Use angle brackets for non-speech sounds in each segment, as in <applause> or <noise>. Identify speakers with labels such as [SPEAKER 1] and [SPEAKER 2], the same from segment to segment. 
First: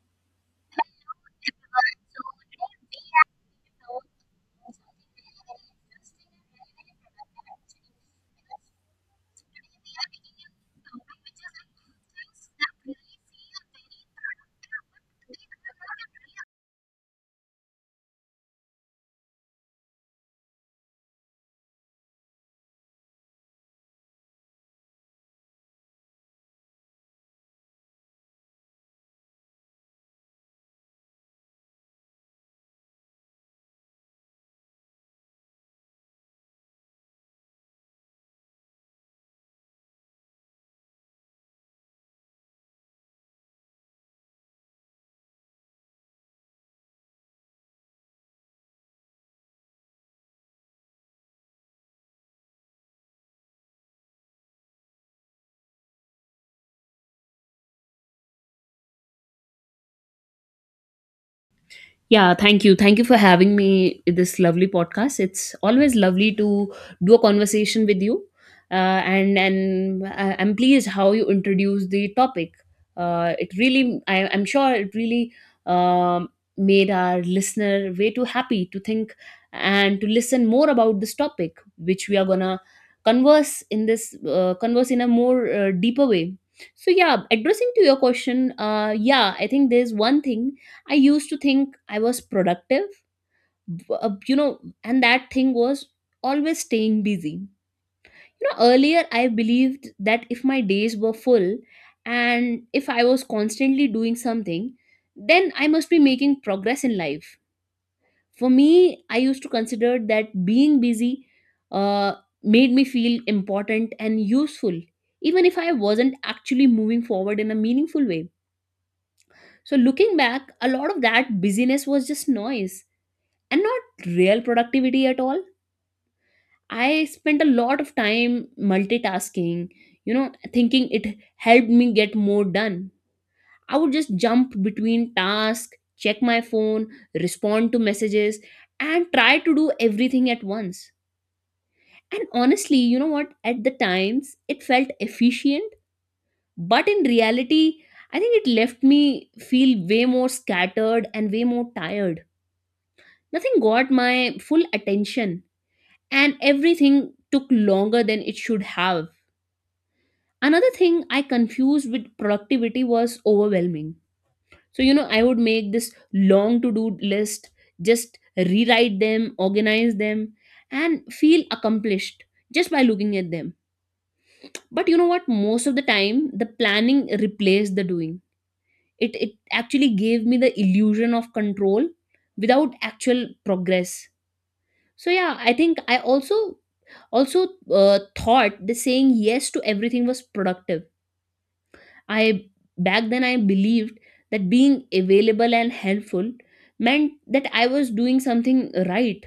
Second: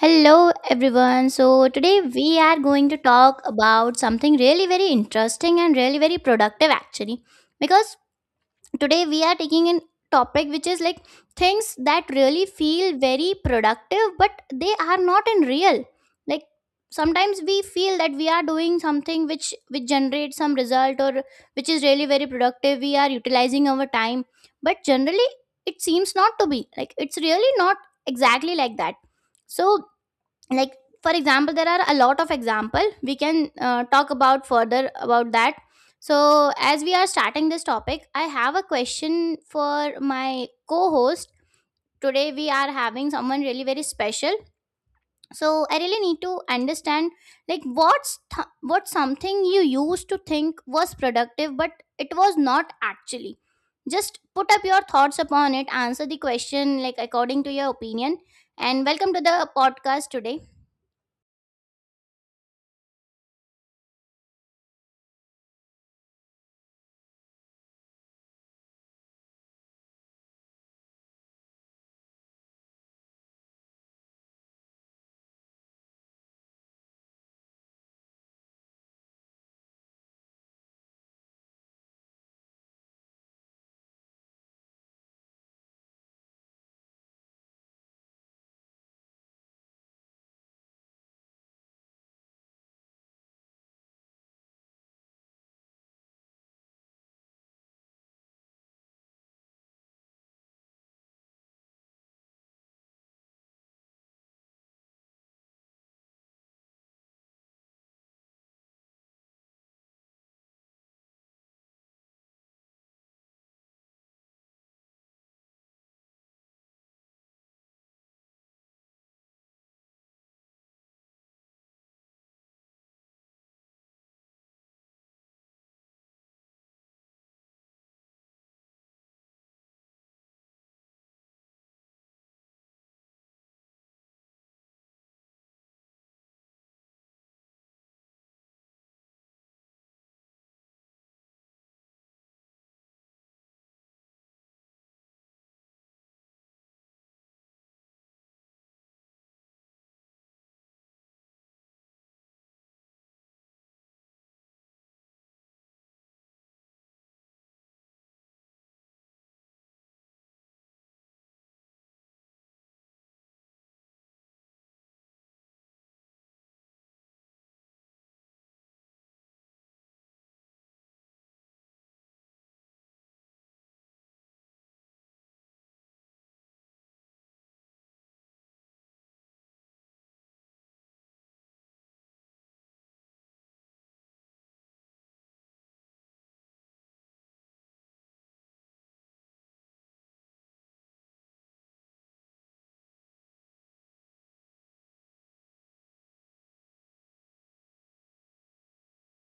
[SPEAKER 1] Hello everyone. So today we are going to talk about something really very interesting and really very productive actually. Because today we are taking a topic which is like things that really feel very productive but they are not in real. Like sometimes we feel that we are doing something which generates some result or which is really very productive. We are utilizing our time, but generally it seems not to be. Like it's really not exactly like that. So like for example there are a lot of example we can talk about further about that. So as we are starting this topic, I have a question for my co-host. Today we are having someone really very special, so I really need to understand like what's something you used to think was productive but it was not actually. Just put up your thoughts upon it, answer the question like according to your opinion, and welcome to the podcast today.
[SPEAKER 2] Yeah, thank you. Thank you for having me in this lovely podcast. It's always lovely to do a conversation with you. I'm pleased how you introduced the topic. I'm sure it really um, made our listener way too happy to think and to listen more about this topic, which we are gonna converse in this converse in a more deeper way. So yeah, addressing to your question, yeah, I think there's one thing I used to think I was productive, you know, and that thing was always staying busy. You know, earlier I believed that if my days were full and if I was constantly doing something, then I must be making progress in life. For me, I used to consider that being busy uh, made me feel important and useful, even if I wasn't actually moving forward in a meaningful way. So, looking back, a lot of that busyness was just noise and not real productivity at all. I spent a lot of time multitasking, you know, thinking it helped me get more done. I would just jump between tasks, check my phone, respond to messages, and try to do everything at once. And honestly, you know what, at the times it felt efficient, but in reality I think it left me feel way more scattered and way more tired. Nothing got my full attention, and everything took longer than it should have. Another thing I confused with productivity was overwhelming. So, you know, I would make this long to do list, just rewrite them, organize them, and feel accomplished just by looking at them. But you know what? Most of the time, the planning replaced the doing. It actually gave me the illusion of control without actual progress. So, yeah, I think I also thought that saying yes to everything was productive. I, back then I believed that being available and helpful meant that I was doing something right.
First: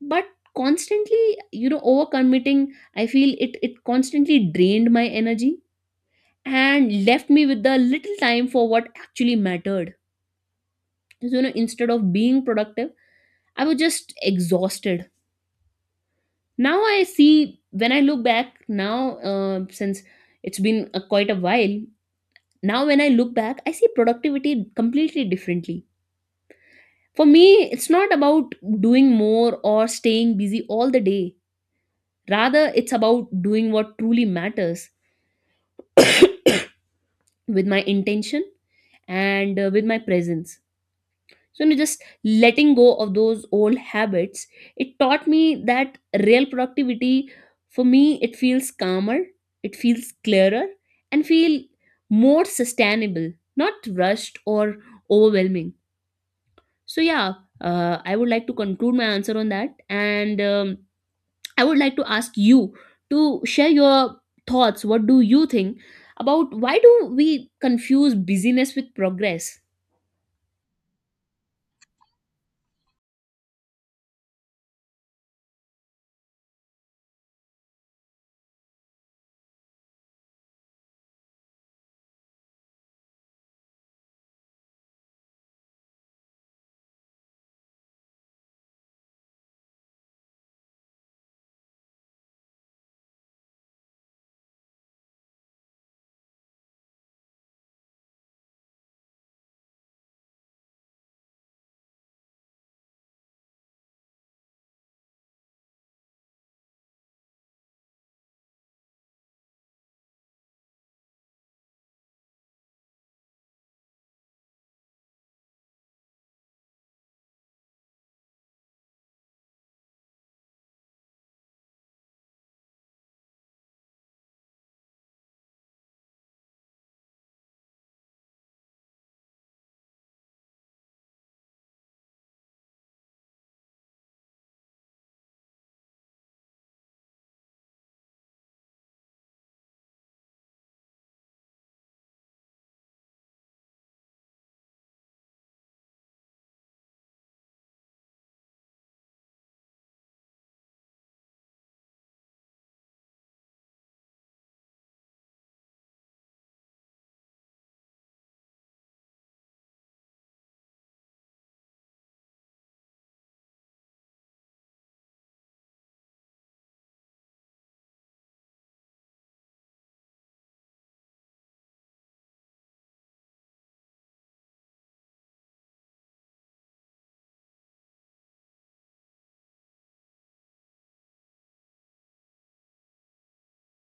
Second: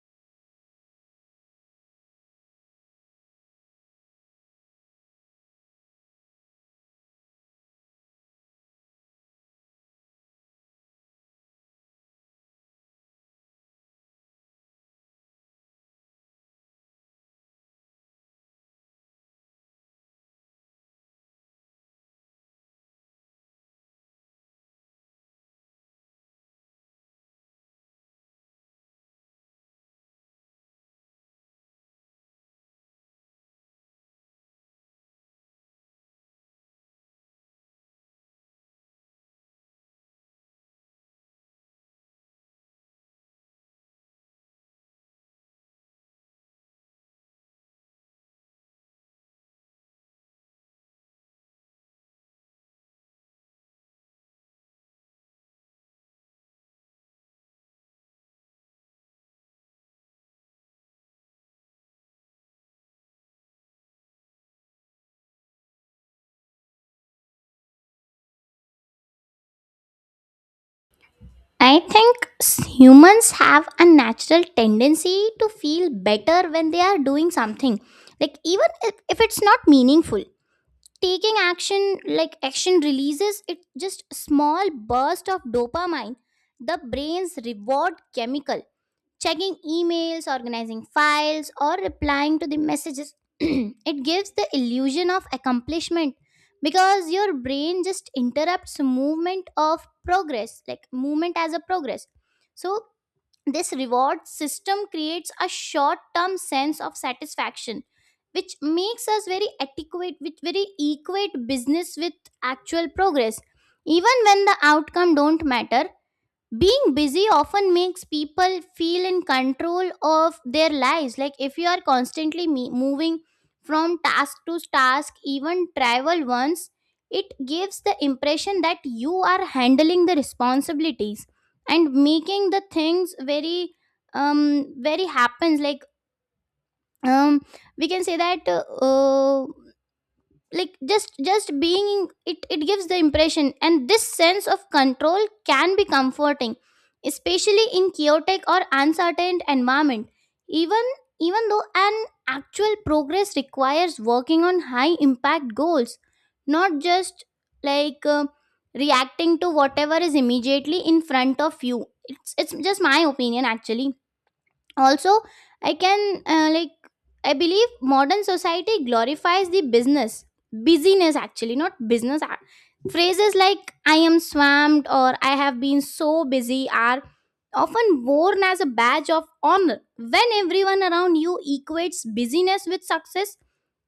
[SPEAKER 2] But constantly, you know, overcommitting, I feel it constantly drained my energy and left me with the little time for what actually mattered. So you know, instead of being productive, I was just exhausted. Now I see, when I look back now, since it's been a, quite a while now, when I look back I see productivity completely differently. For me, it's not about doing more or staying busy all the day, rather it's about doing what truly matters with my intention, and with my presence. So you know, just letting go of those old habits, it taught me that real productivity, for me it feels calmer, it feels clearer, and feel more sustainable, not rushed or overwhelming. So yeah, I would like to conclude my answer on that, and I would like to ask you to share your thoughts. What do you think about, why do we confuse busyness with progress?
[SPEAKER 1] I think humans have a natural tendency to feel better when they are doing something. Like even if it's not meaningful, taking action like action releases it just small burst of dopamine, the brain's reward chemical checking emails, organizing files, or replying to the messages. <clears throat> It gives the illusion of accomplishment because your brain just interrupts movement of progress, like movement as a progress. So, this reward system creates a short term sense of satisfaction which makes us very adequate with very equate business with actual progress even when the outcome don't matter. Being busy often makes people feel in control of their lives, like if you are constantly moving from task to task even travel once, it gives the impression that you are handling the responsibilities and making the things very very happens like um we can say that like just being it it gives the impression, and this sense of control can be comforting, especially in chaotic or uncertain environment. Even even though an actual progress requires working on high impact goals, not just like reacting to whatever is immediately in front of you. It's just my opinion actually. Also, I can like I believe modern society glorifies the business, busyness actually not business. Phrases like I am swamped or I have been so busy are often worn as a badge of honor. When everyone around you equates busyness with success,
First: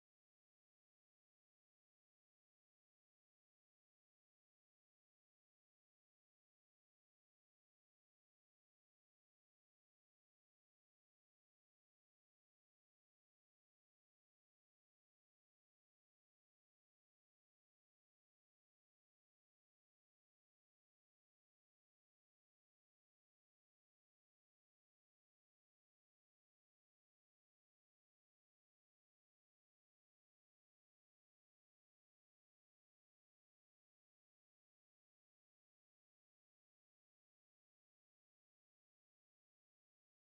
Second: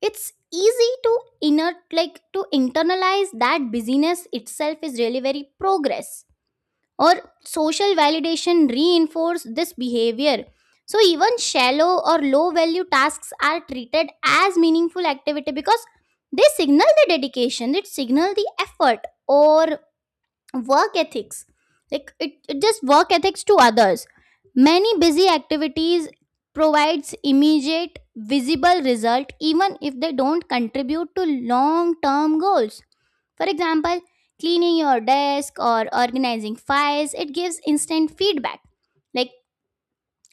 [SPEAKER 1] it's easy to inner, like to internalize that busyness itself is really very progress. Or social validation reinforce this behavior, so even shallow or low value tasks are treated as meaningful activity because they signal the dedication, it signal the effort or work ethics. Like it just work ethics to others. Many busy activities provides immediate visible result even if they don't contribute to long term goals. For example, cleaning your desk or organizing files, it gives instant feedback. Like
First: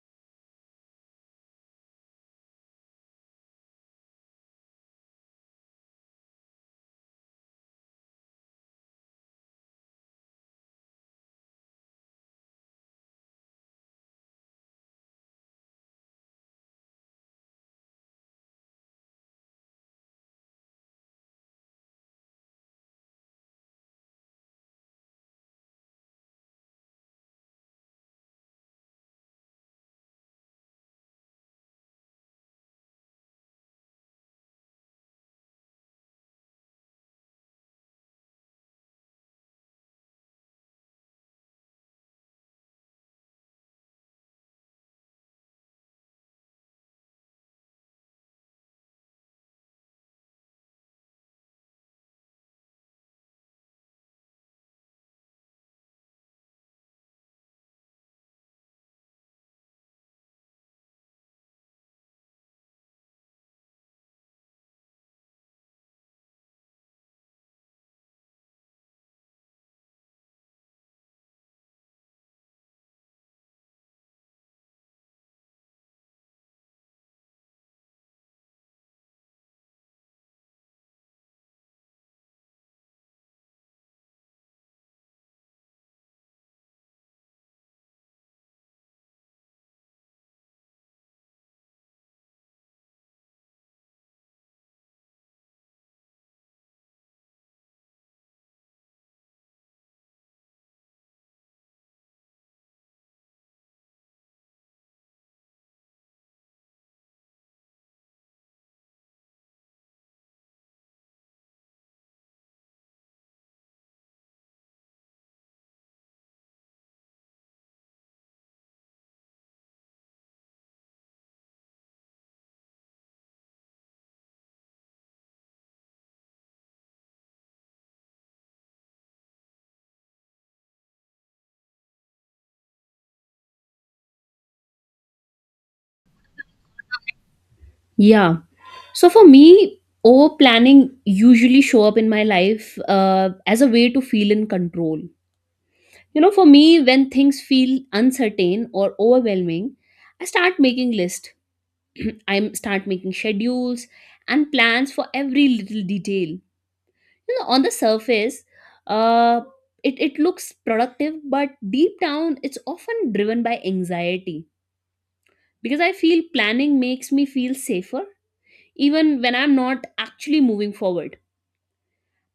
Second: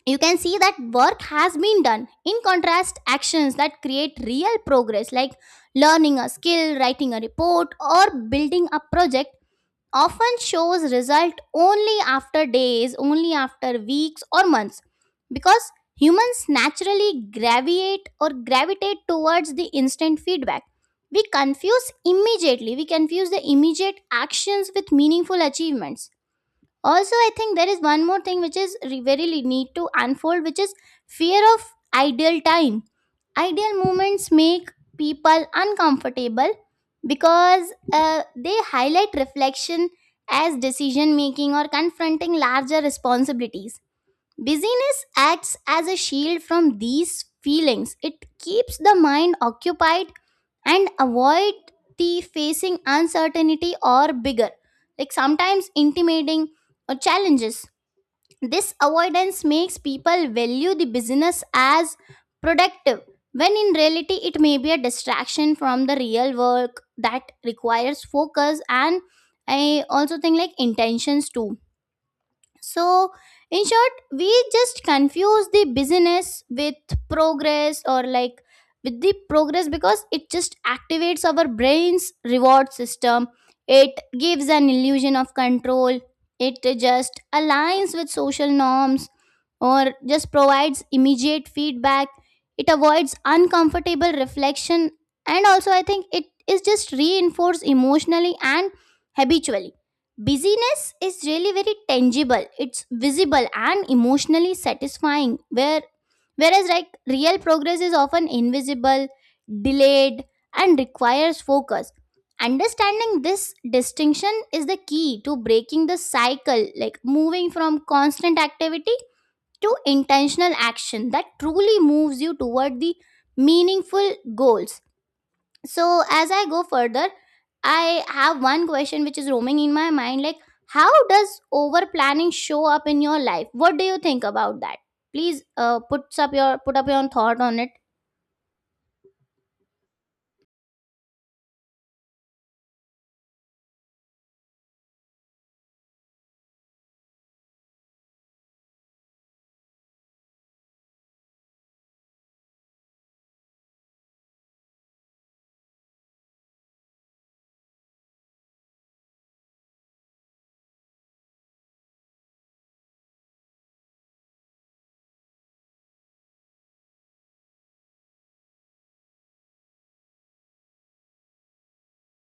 [SPEAKER 1] you can see that work has been done. In contrast, actions that create real progress, like learning a skill, writing a report, or building a project, often shows result only after days, only after weeks or months, because humans naturally gravitate or gravitate towards the instant feedback. We confuse immediately, we confuse the immediate actions with meaningful achievements. Also I think there is one more thing which is need to unfold, which is fear of ideal time. Ideal moments make people uncomfortable because they highlight reflection as decision making or confronting larger responsibilities. Busyness acts as a shield from these feelings. It keeps the mind occupied and avoid the facing uncertainty or bigger, like sometimes intimidating or challenges. This avoidance makes people value the business as productive when in reality it may be a distraction from the real work that requires focus and I also think like intentions too. So, in short, we just confuse the busyness with progress or like with the progress because it just activates our brain's reward system. It gives an illusion of control. It just aligns with social norms or just provides immediate feedback. It avoids uncomfortable reflection, and also I think it is just reinforced emotionally and habitually. Busyness is really very tangible, it's visible and emotionally satisfying, where whereas like real progress is often invisible, delayed, and requires focus. Understanding this distinction is the key to breaking the cycle, like moving from constant activity to intentional action that truly moves you toward the meaningful goals. So as I go further, I have one question which is roaming in my mind, like how does over planning show up in your life? What do you think about that? Please put up your thought on it.
[SPEAKER 2] Yeah. So for me, over planning usually show up in my life as a way to feel in control. You know, for me, when things feel uncertain or overwhelming, I start making lists. <clears throat> I start making schedules and plans for every little detail. You know, on the surface, uh, it looks productive, but deep down, it's often driven by anxiety because I feel planning makes me feel safer, even when I'm not actually moving forward.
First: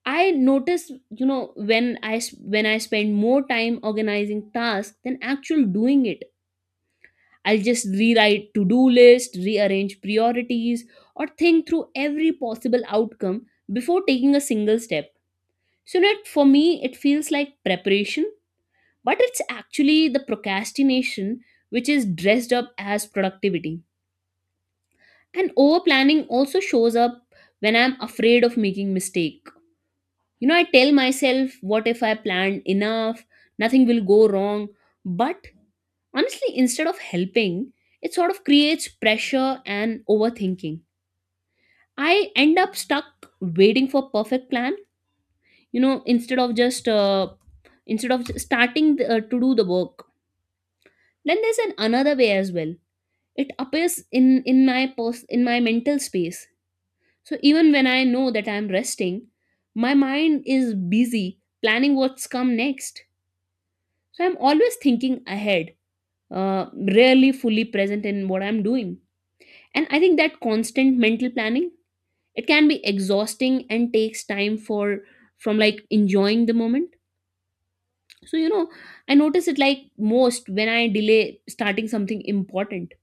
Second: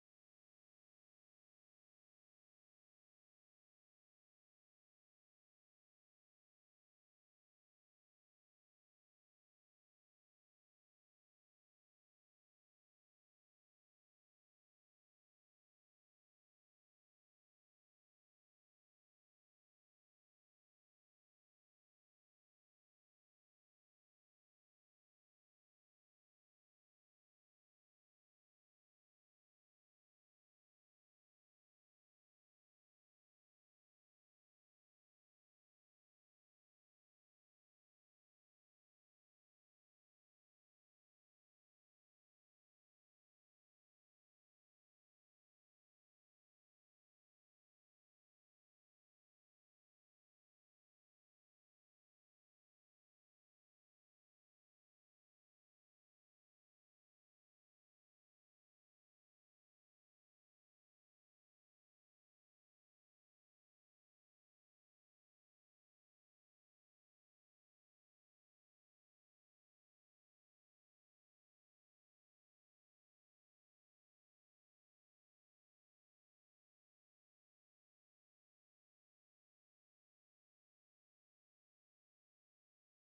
[SPEAKER 2] I notice, you know, when I spend more time organizing tasks than actual doing it, I'll just rewrite to-do list, rearrange priorities, or think through every possible outcome before taking a single step. So that for me it feels like preparation, but it's actually the procrastination, which is dressed up as productivity. And over planning also shows up when I'm afraid of making mistakes. You know, I tell myself, what if I planned enough? Nothing will go wrong. But honestly, instead of helping, it sort of creates pressure and overthinking. I end up stuck waiting for perfect plan, you know, instead of just instead of starting to do the work. Then there's an another way as well. It appears in in my mental space. So even when I know that I'm resting, my mind is busy planning what's come next. So I'm always thinking ahead, uh, rarely fully present in what I'm doing. And I think that constant mental planning, it can be exhausting and takes time for from like enjoying the moment. So you know, I notice it like most when I delay starting something important.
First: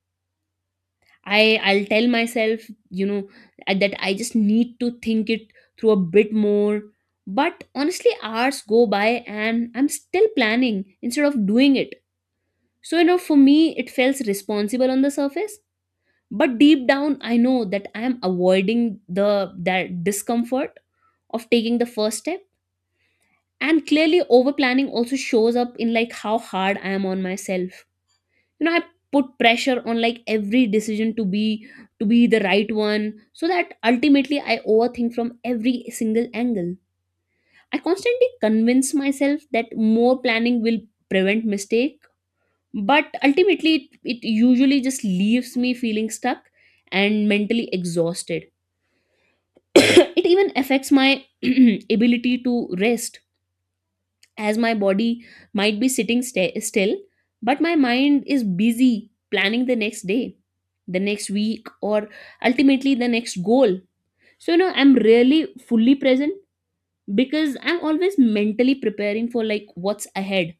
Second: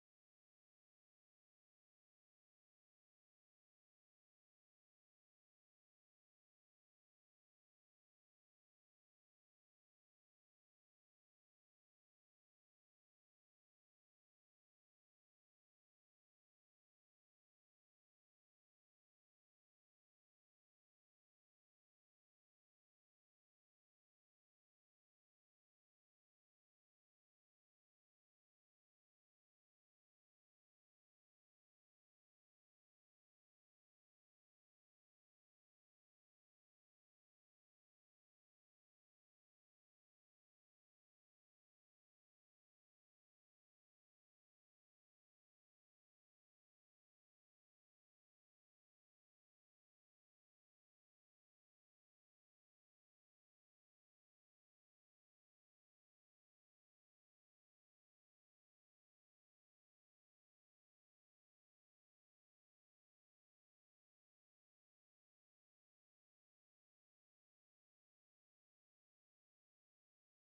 [SPEAKER 2] I'll tell myself, you know, that I just need to think it through a bit more. But honestly, hours go by and I'm still planning instead of doing it. So, you know, for me, it feels responsible on the surface, but deep down, I know that I am avoiding the that discomfort of taking the first step. And clearly, over planning also shows up in like how hard I am on myself. You know, I put pressure on like every decision to be the right one, so that ultimately I overthink from every single angle. I constantly convince myself that more planning will prevent mistake, but ultimately it usually just leaves me feeling stuck and mentally exhausted. <coughs> It even affects my <clears throat> ability to rest, as my body might be sitting still, but my mind is busy planning the next day, the next week, or ultimately the next goal. So you know, I'm really fully present because I'm always mentally preparing for like what's ahead.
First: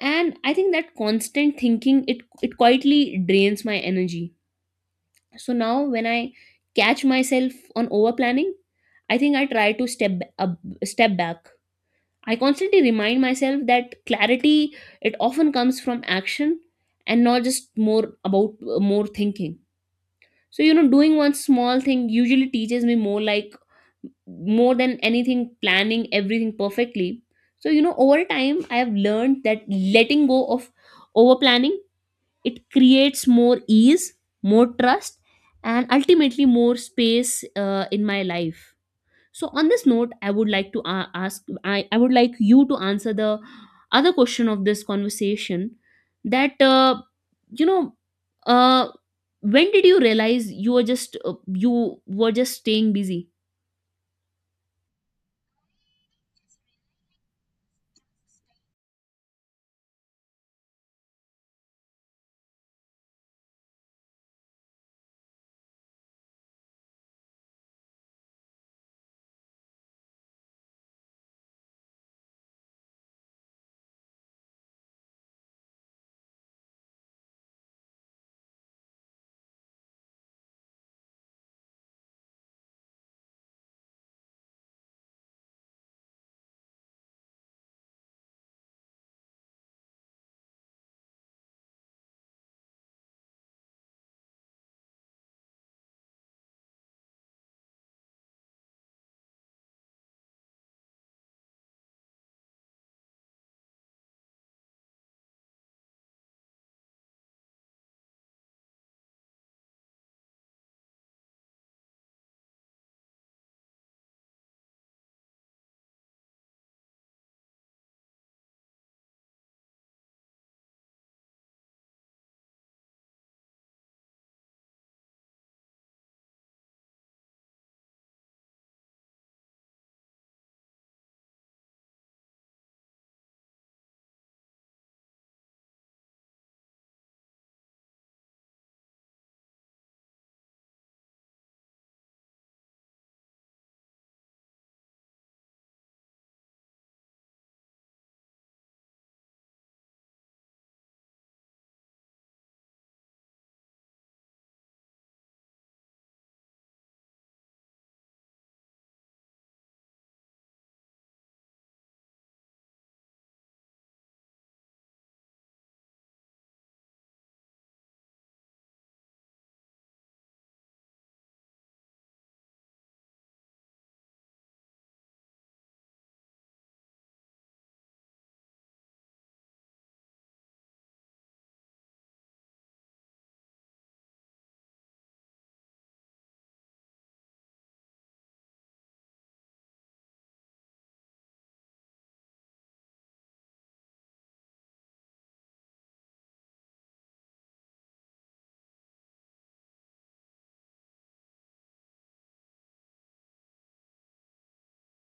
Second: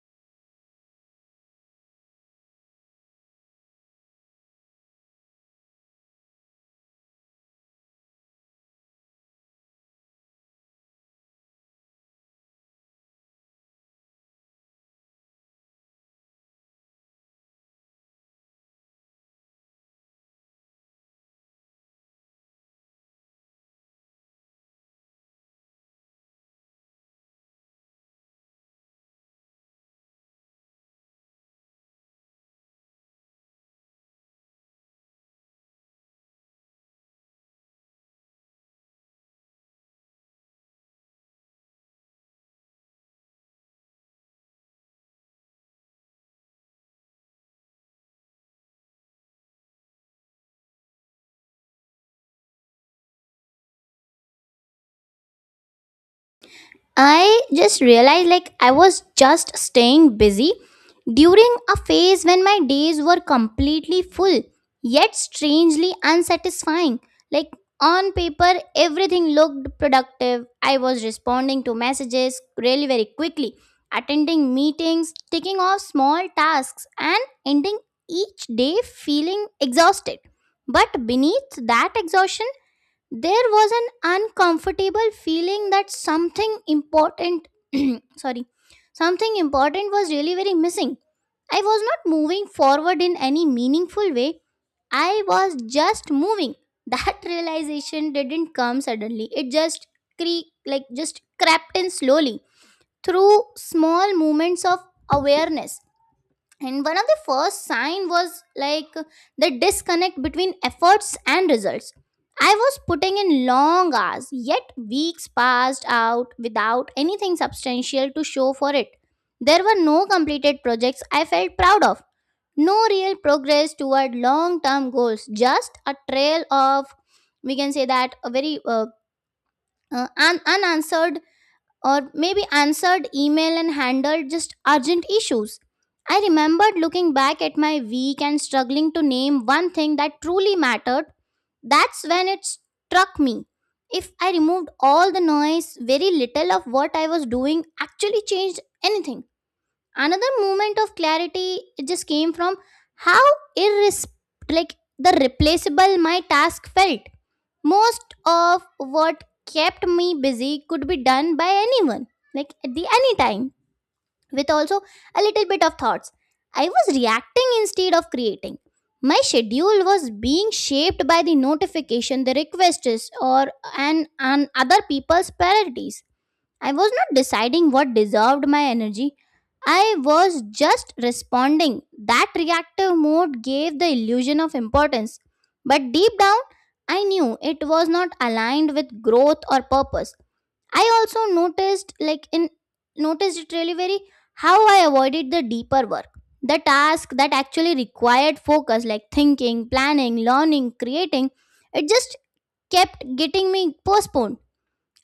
[SPEAKER 2] And I think that constant thinking, it quietly drains my energy. So now when I catch myself on over planning, I think I try to up, step back. I constantly remind myself that clarity, it often comes from action and not just more about more thinking. So you know, doing one small thing usually teaches me more than anything planning everything perfectly. So you know, over time I have learned that letting go of over planning, it creates more ease, more trust, and ultimately more space in my life. So on this note, I would like to ask I would like you to answer the other question of this conversation, that you know, uh, when did you realize you were just staying busy?
[SPEAKER 1] I just realized like I was just staying busy during a phase when my days were completely full, yet strangely unsatisfying. Like on paper, everything looked productive. I was responding to messages really very quickly, attending meetings, taking off small tasks, and ending each day feeling exhausted. But beneath that exhaustion, there was an uncomfortable feeling that something important <clears throat> sorry, something important was really very missing. I was not moving forward in any meaningful way, I was just moving. That <laughs> realization didn't come suddenly, it just just crept in slowly through small moments of awareness. And one of the first sign was like the disconnect between efforts and results. I was putting in long hours yet weeks passed out without anything substantial to show for it. There were no completed projects I felt proud of, no real progress toward long term goals, just a trail of, we can say that, a very unanswered or maybe answered email and handled just urgent issues. I remembered looking back at my week and struggling to name one thing that truly mattered. That's when it struck me. If I removed all the noise, very little of what I was doing actually changed anything. Another moment of clarity, it just came from how irres- the replaceable my task felt. Most of what kept me busy could be done by anyone, like at the any time, with also a little bit of thoughts. I was reacting instead of creating. My schedule was being shaped by the notification, the requests, or and other people's priorities. I was not deciding what deserved my energy. I was just responding. That reactive mode gave the illusion of importance. But deep down, I knew it was not aligned with growth or purpose. I also noticed, like, in noticed it really very how I avoided the deeper work. The task that actually required focus, like thinking, planning, learning, creating, it just kept getting me postponed.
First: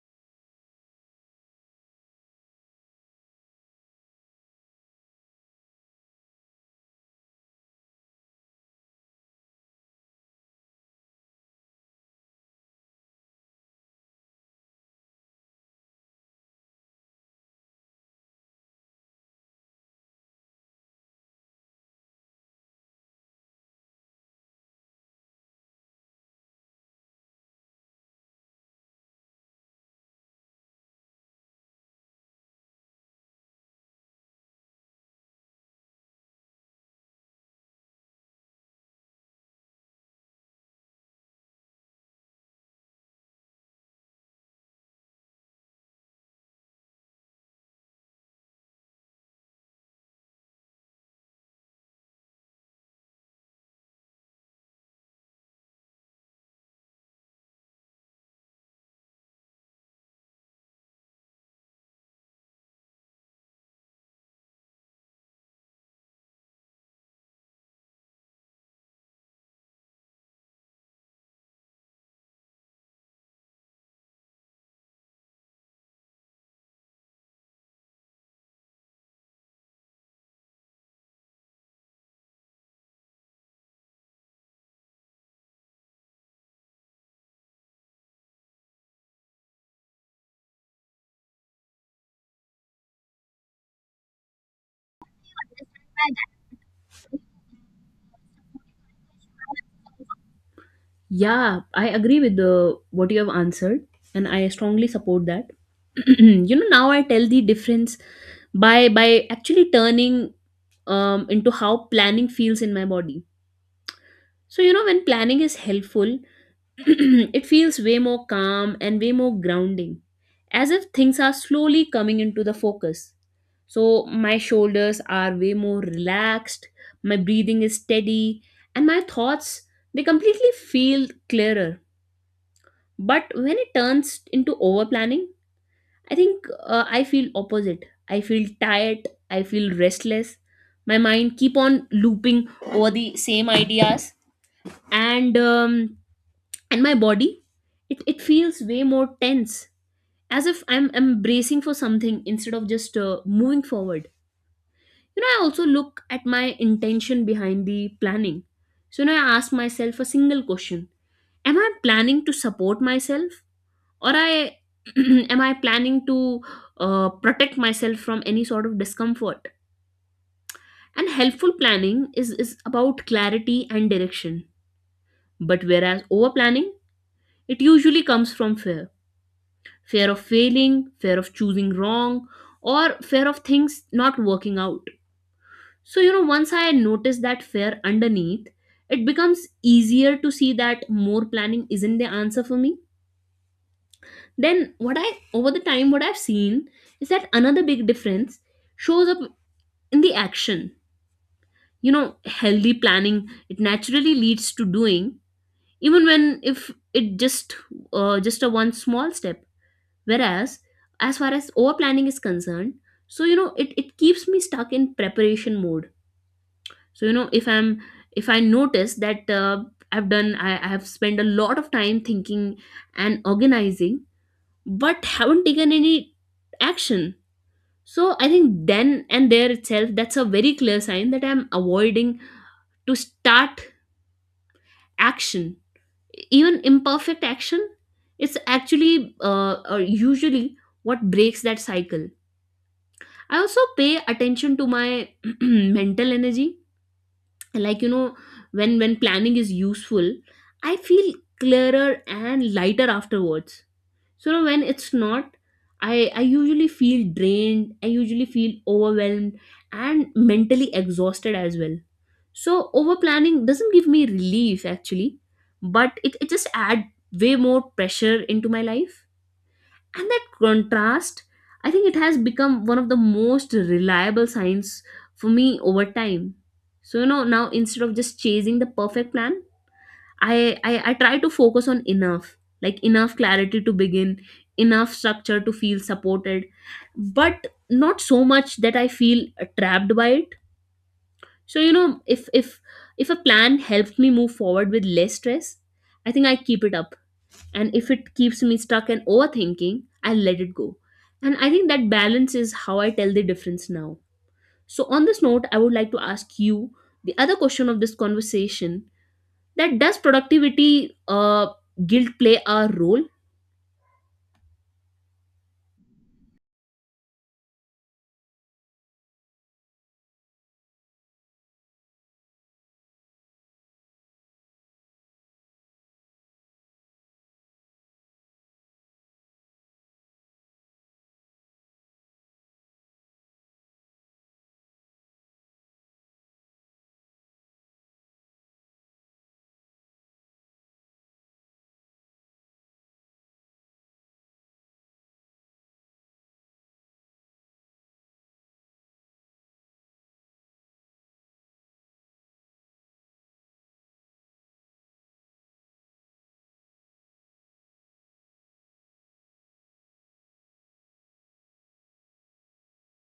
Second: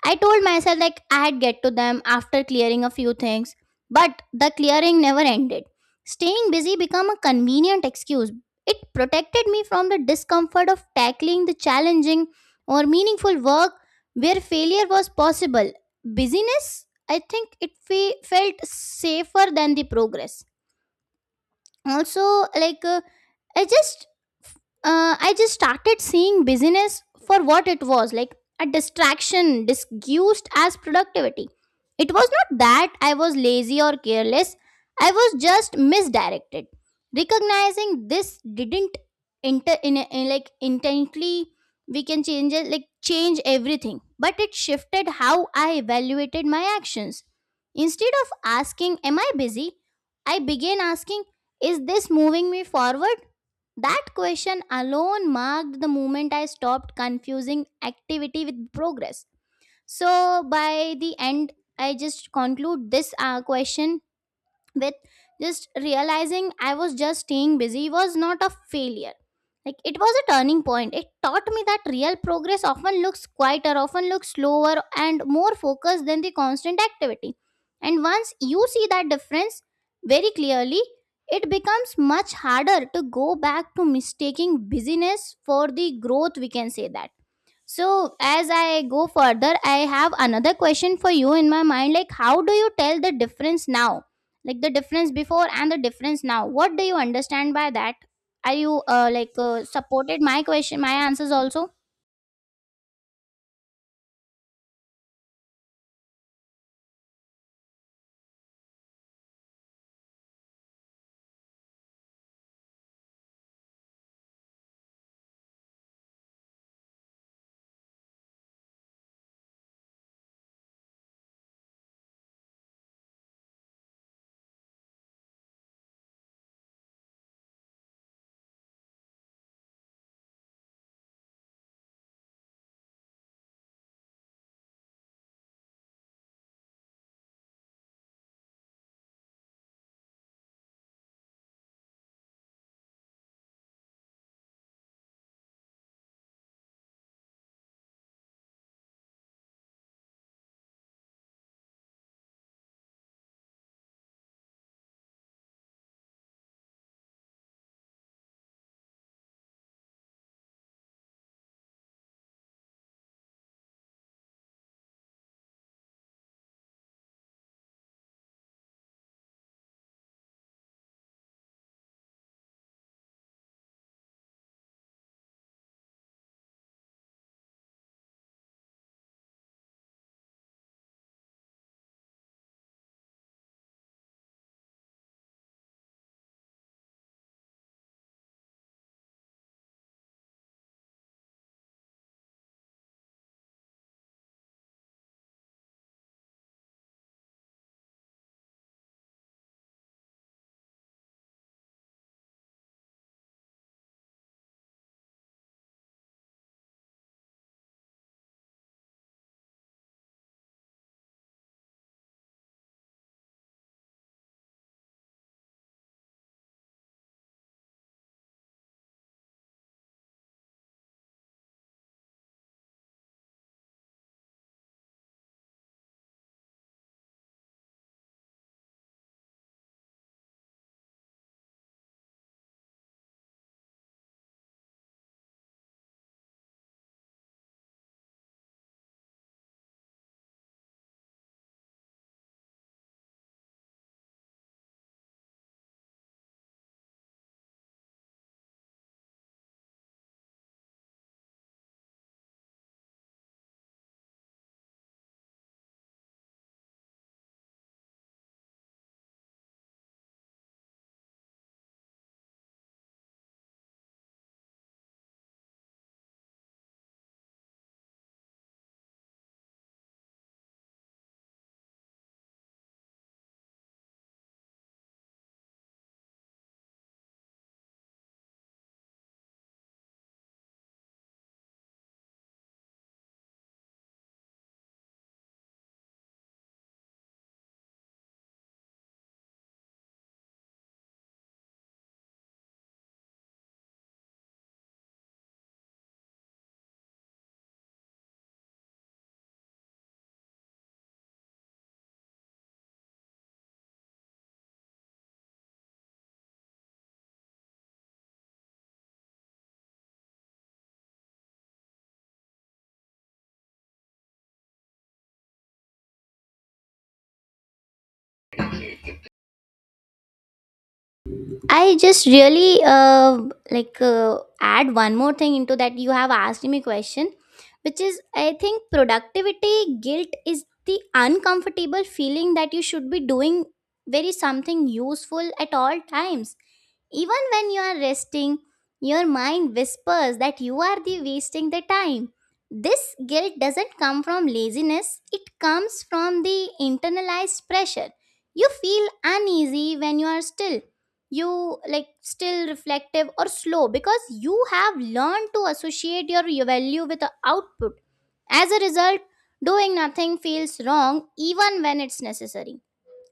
[SPEAKER 1] I told myself like I'd get to them after clearing a few things, but the clearing never ended. Staying busy became a convenient excuse. It protected me from the discomfort of tackling the challenging or meaningful work where failure was possible. Busyness, I think it felt safer than the progress. Also, like I just I just started seeing busyness for what it was, like a distraction disguised as productivity. It was not that I was lazy or careless, I was just misdirected. Recognizing this didn't inter in, a- in like intently, we can change it like change everything, but it shifted how I evaluated my actions. Instead of asking am I busy, I began asking is this moving me forward. That question alone marked the moment I stopped confusing activity with progress. So, by the end, I just conclude this question with just realizing I was just staying busy was not a failure. Like it was a turning point. It taught me that real progress often looks quieter, often looks slower, and more focused than the constant activity. And once you see that difference very clearly, it becomes much harder to go back to mistaking busyness for the growth, we can say that. So, as I go further, I have another question for you in my mind, like how do you tell the difference now? Like, the difference before and the difference now. What do you understand by that? Are you supported my question, my answers
[SPEAKER 2] Yeah,
[SPEAKER 1] also?
[SPEAKER 2] I agree with the what you have answered, and I strongly support that. <clears throat> You know, now I tell the difference by actually turning into how planning feels in my body. So, you know, when planning is helpful, <clears throat> it feels way more calm and way more grounding, as if things are slowly coming into the focus. So, my shoulders are way more relaxed, my breathing is steady, and my thoughts, they completely feel clearer. But when it turns into over planning, I think I feel opposite. I feel tired. I feel restless. My mind keep on looping over the same ideas, and um, and my body, it feels way more tense, as if I'm bracing for something instead of just moving forward. You know, I also look at my intention behind the planning. So now I ask myself a single question: Am I planning to support myself, or I <clears throat> am I planning to protect myself from any sort of discomfort? And helpful planning is about clarity and direction, but whereas over planning, it usually comes from fear. Fear of failing, fear of choosing wrong, or fear of things not working out. So you know, once I notice that fear underneath, it becomes easier to see that more planning isn't the answer for me. Then what I over the time what I've seen is that another big difference shows up in the action. You know, healthy planning, it naturally leads to doing, even when if it just a one small step. Whereas as far as over planning is concerned, so you know it keeps me stuck in preparation mode. So you know, if I'm, if I notice that I have spent a lot of time thinking and organizing but haven't taken any action. So I think then and there itself, that's a very clear sign that I'm avoiding to start action. Even imperfect action, it's actually usually what breaks that cycle. I also pay attention to my <clears throat> mental energy. Like, you know, when planning is useful, I feel clearer and lighter afterwards. So when it's not, I usually feel drained, I usually feel overwhelmed and mentally exhausted as well. So over planning doesn't give me relief actually, but it just adds way more pressure into my life. And that contrast, I think it has become one of the most reliable signs for me over time. So you know, now instead of just chasing the perfect plan, I try to focus on enough, like enough clarity to begin, enough structure to feel supported, but not so much that I feel trapped by it. So you know, if a plan helps me move forward with less stress, I think I keep it up. And if it keeps me stuck and overthinking, I let it go. And I think that balance is how I tell the difference now. So on this note, I would like to ask you the other question of this conversation: that does productivity guilt play a role?
[SPEAKER 1] I just really add one more thing into that. You have asked me question, which is I think productivity guilt is the uncomfortable feeling that you should be doing very something useful at all times. Even when you are resting, your mind whispers that you are the wasting the time. This guilt doesn't come from laziness, it comes from the internalized pressure. You feel uneasy when you are still, you like still reflective or slow, because you have learned to associate your value with the output. As a result, doing nothing feels wrong even when it's necessary.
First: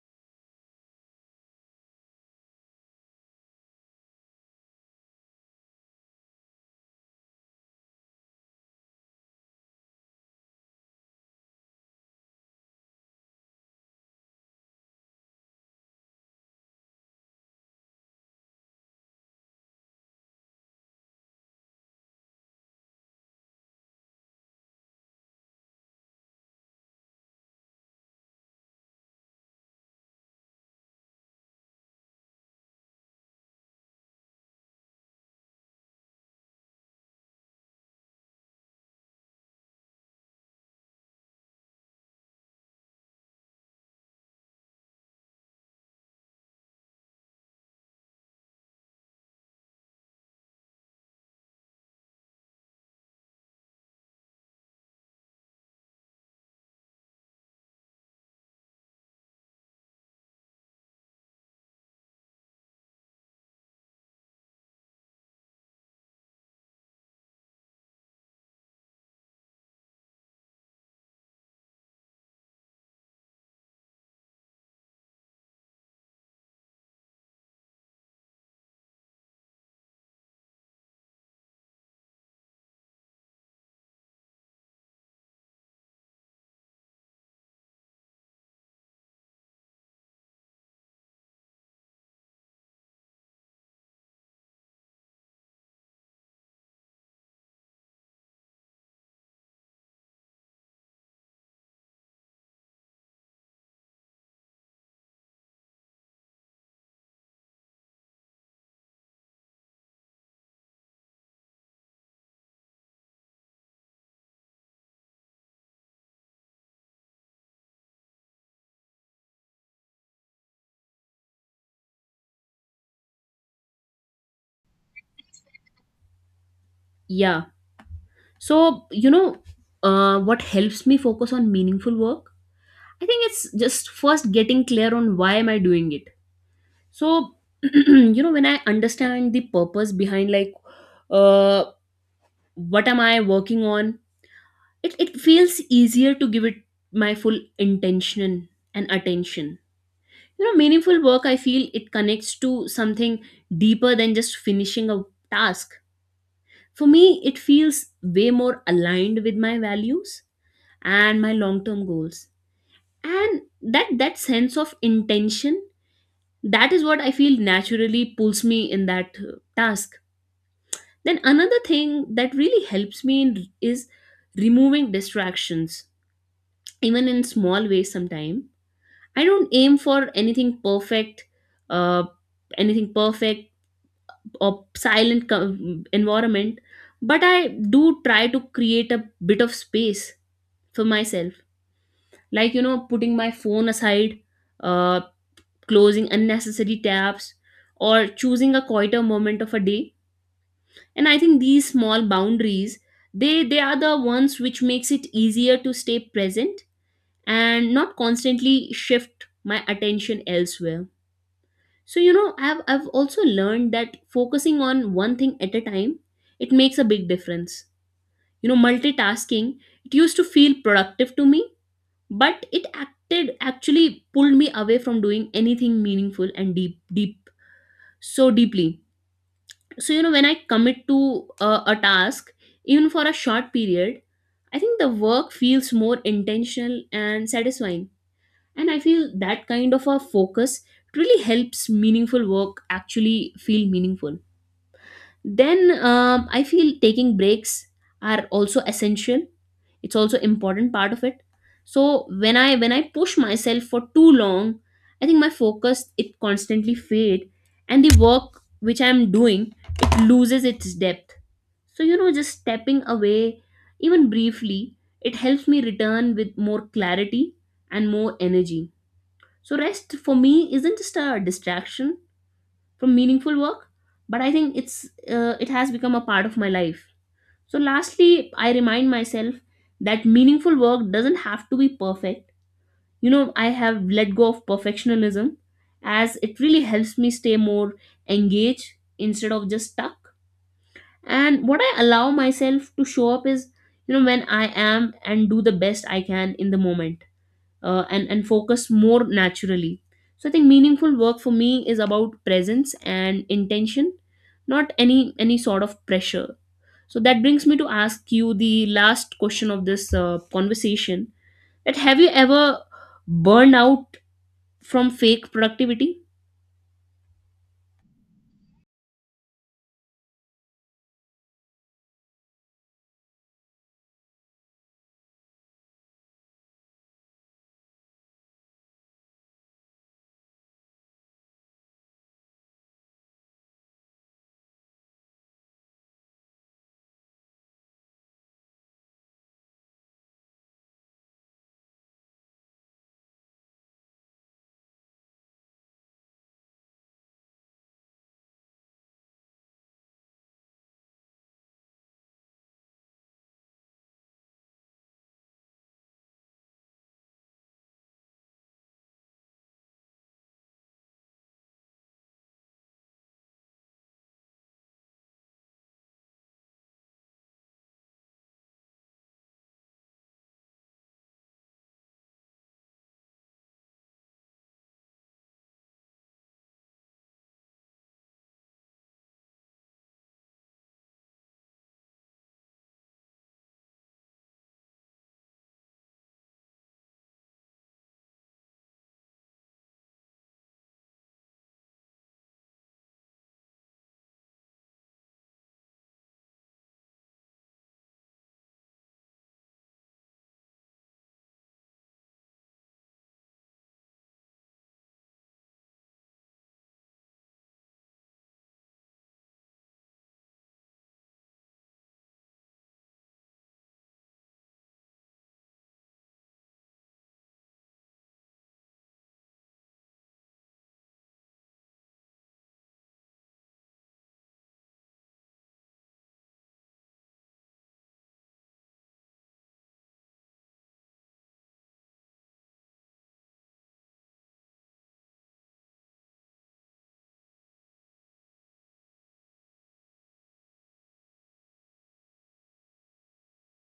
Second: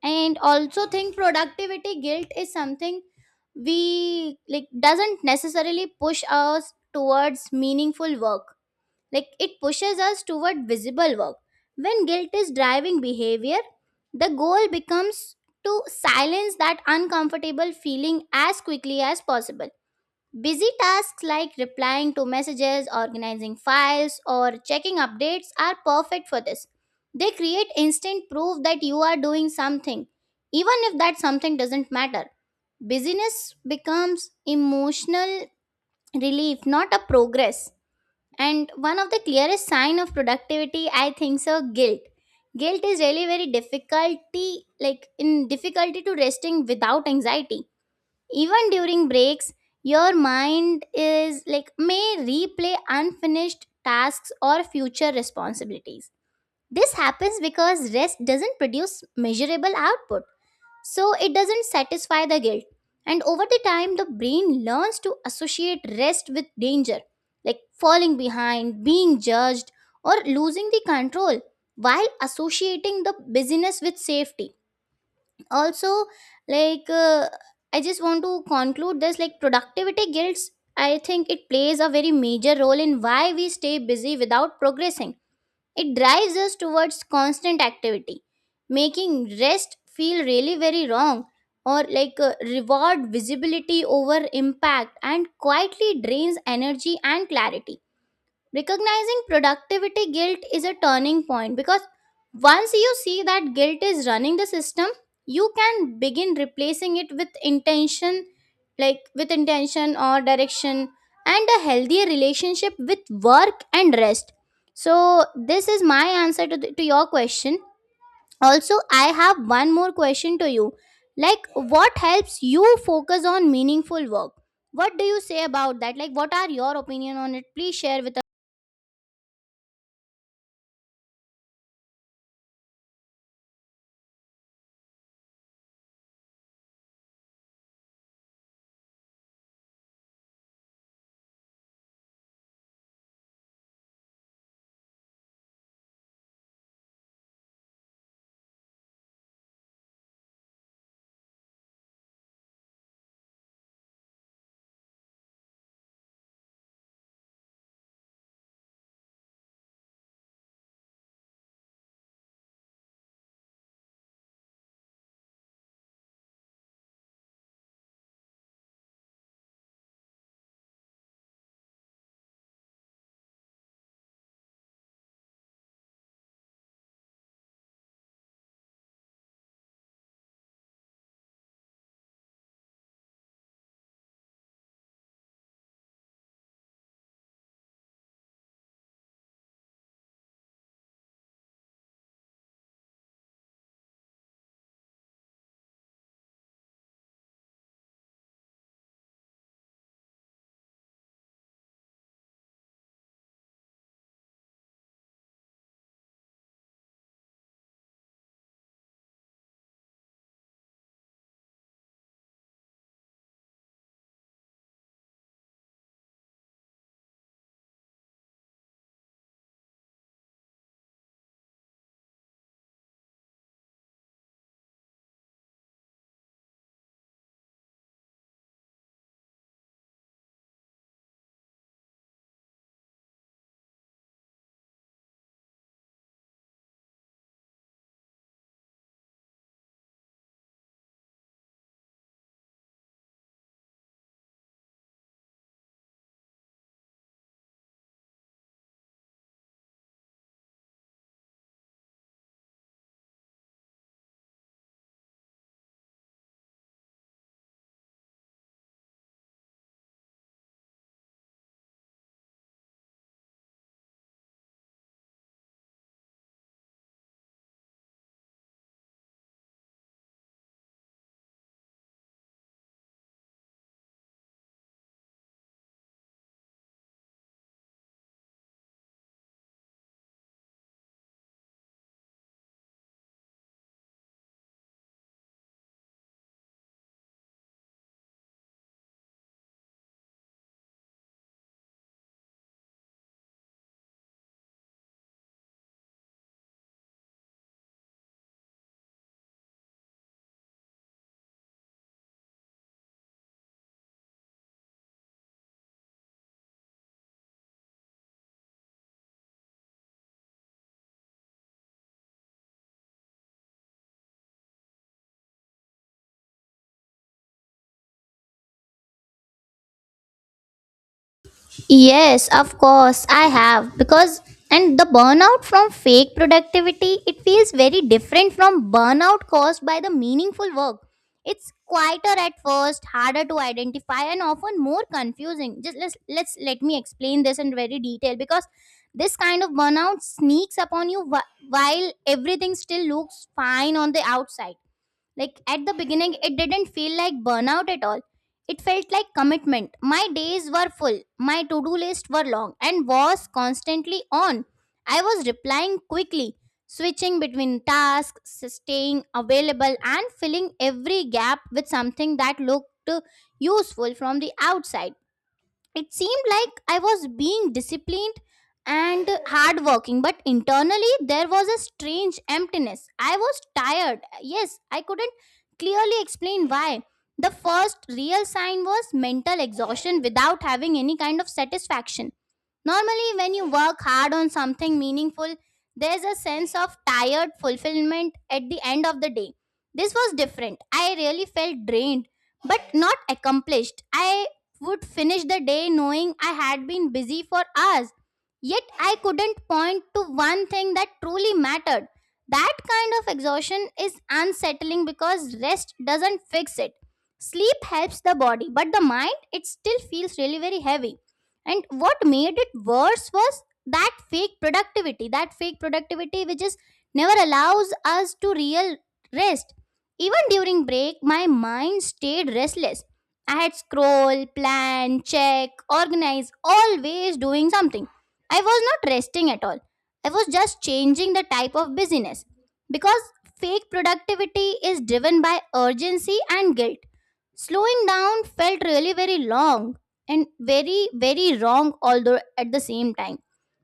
[SPEAKER 1] And also think productivity guilt is something we like doesn't necessarily push us towards meaningful work, like it pushes us toward visible work. When guilt is driving behavior, the goal becomes to silence that uncomfortable feeling as quickly as possible. Busy tasks like replying to messages, organizing files, or checking updates are perfect for this. They create instant proof that you are doing something, even if that something doesn't matter. Busyness becomes emotional relief, not a progress. And one of the clearest sign of productivity, I think so, guilt. Guilt is really very difficulty, like in difficulty to resting without anxiety. Even during breaks, your mind is like may replay unfinished tasks or future responsibilities. This happens because rest doesn't produce measurable output so it doesn't satisfy the guilt. And over the time, the brain learns to associate rest with danger, like falling behind, being judged, or losing the control, while associating the busyness with safety. Also, like uh, I just want to conclude this like productivity guilts. I think it plays a very major role in why we stay busy without progressing. It drives us towards constant activity, making rest feel really very wrong or reward visibility over impact and quietly drains energy and clarity. Recognizing productivity guilt is a turning point because once you see that guilt is running the system, you can begin replacing it with intention, like with intention or direction, and a healthier relationship with work and rest. So, this is my answer to your question. Also, I have one more question to you. Like, what helps you focus on meaningful work? What do you say about that? Like, what are your opinion on
[SPEAKER 2] Yeah.
[SPEAKER 1] it? Please share with.
[SPEAKER 2] So you know, what helps me focus on meaningful work? I think it's just first getting clear on why am I doing it. So <clears throat> you know, when I understand the purpose behind, like, uh, what am I working on, it feels easier to give it my full intention and attention. You know, meaningful work, I feel it connects to something deeper than just finishing a task. For me, it feels way more aligned with my values and my long-term goals. And that sense of intention, that is what I feel naturally pulls me in that task. Then another thing that really helps me in, is removing distractions, even in small ways sometimes. I don't aim for anything perfect, uh, anything perfect or silent co- environment, but I do try to create a bit of space for myself, like you know, putting my phone aside, uh, closing unnecessary tabs or choosing a quieter moment of a day. And I think these small boundaries, they are the ones which makes it easier to stay present and not constantly shift my attention elsewhere. So you know, I've also learned that focusing on one thing at a time, it makes a big difference. You know, multitasking, it used to feel productive to me, but it acted actually pulled me away from doing anything meaningful and deep so deeply. So you know, when I commit to a task, even for a short period, I think the work feels more intentional and satisfying. And I feel that kind of a focus really helps meaningful work actually feel meaningful. Then I feel taking breaks are also essential, it's also important part of it. So when I push myself for too long, I think my focus it constantly fade, and the work which I'm doing, it loses its depth. So you know, just stepping away, even briefly, it helps me return with more clarity and more energy. So rest for me isn't just a distraction from meaningful work, but I think it's, it has become a part of my life. So, lastly, I remind myself that meaningful work doesn't have to be perfect. You know, I have let go of perfectionism, as it really helps me stay more engaged instead of just stuck. And what I allow myself to show up is, you know, when I am and do the best I can in the moment, and focus more naturally. So, I think meaningful work for me is about presence and intention, not any sort of pressure. So that brings me to ask you the last question of this conversation. That have you ever burned out from fake productivity?
[SPEAKER 1] Yes, of course, I have. Because, and the burnout from fake productivity, it feels very different from burnout caused by the meaningful work. It's quieter at first, harder to identify, and often more confusing. Just let's let me explain this in very detail, because this kind of burnout sneaks upon you while everything still looks fine on the outside. Like at the beginning, it didn't feel like burnout at all. It felt like commitment. My days were full, my to do list were long, and was constantly on. I was replying quickly, switching between tasks, staying available, and filling every gap with something that looked useful from the outside. It seemed like I was being disciplined and hardworking, but internally there was a strange emptiness. I was tired. Yes, I couldn't clearly explain why. The first real sign was mental exhaustion without having any kind of satisfaction. Normally, when you work hard on something meaningful, there's a sense of tired fulfillment at the end of the day. This was different. I really felt drained but not accomplished. I would finish the day knowing I had been busy for hours, yet I couldn't point to one thing that truly mattered. That kind of exhaustion is unsettling because rest doesn't fix it. Sleep helps the body, but the mind, it still feels really very heavy. And what made it worse was that fake productivity which is never allows us to real rest. Even during break, my mind stayed restless. I had scroll, plan, check, organize, always doing something. I was not resting at all. I was just changing the type of busyness. Because fake productivity is driven by urgency and guilt. Slowing down felt really very long and very very wrong although at the same time,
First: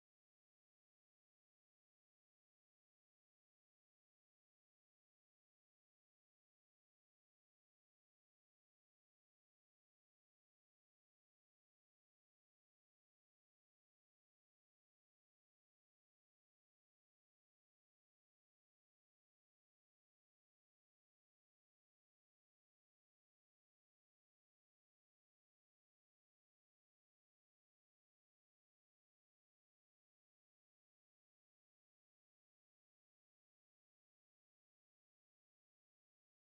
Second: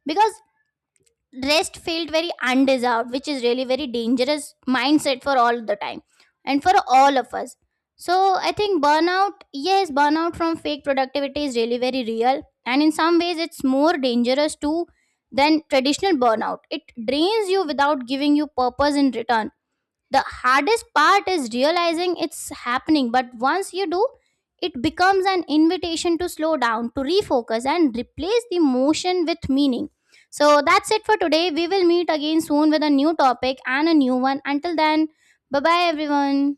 [SPEAKER 1] because rest felt very undeserved, which is really very dangerous mindset for all the time and for all of us. So I think burnout, yes, burnout from fake productivity is really very real, and in some ways it's more dangerous too than traditional burnout. It drains you without giving you purpose in return. The hardest part is realizing it's happening, but once you do, it becomes an invitation to slow down, to refocus and replace the motion with meaning. So that's it for today. We will meet again soon with a new topic and a new one. Until then, bye bye everyone.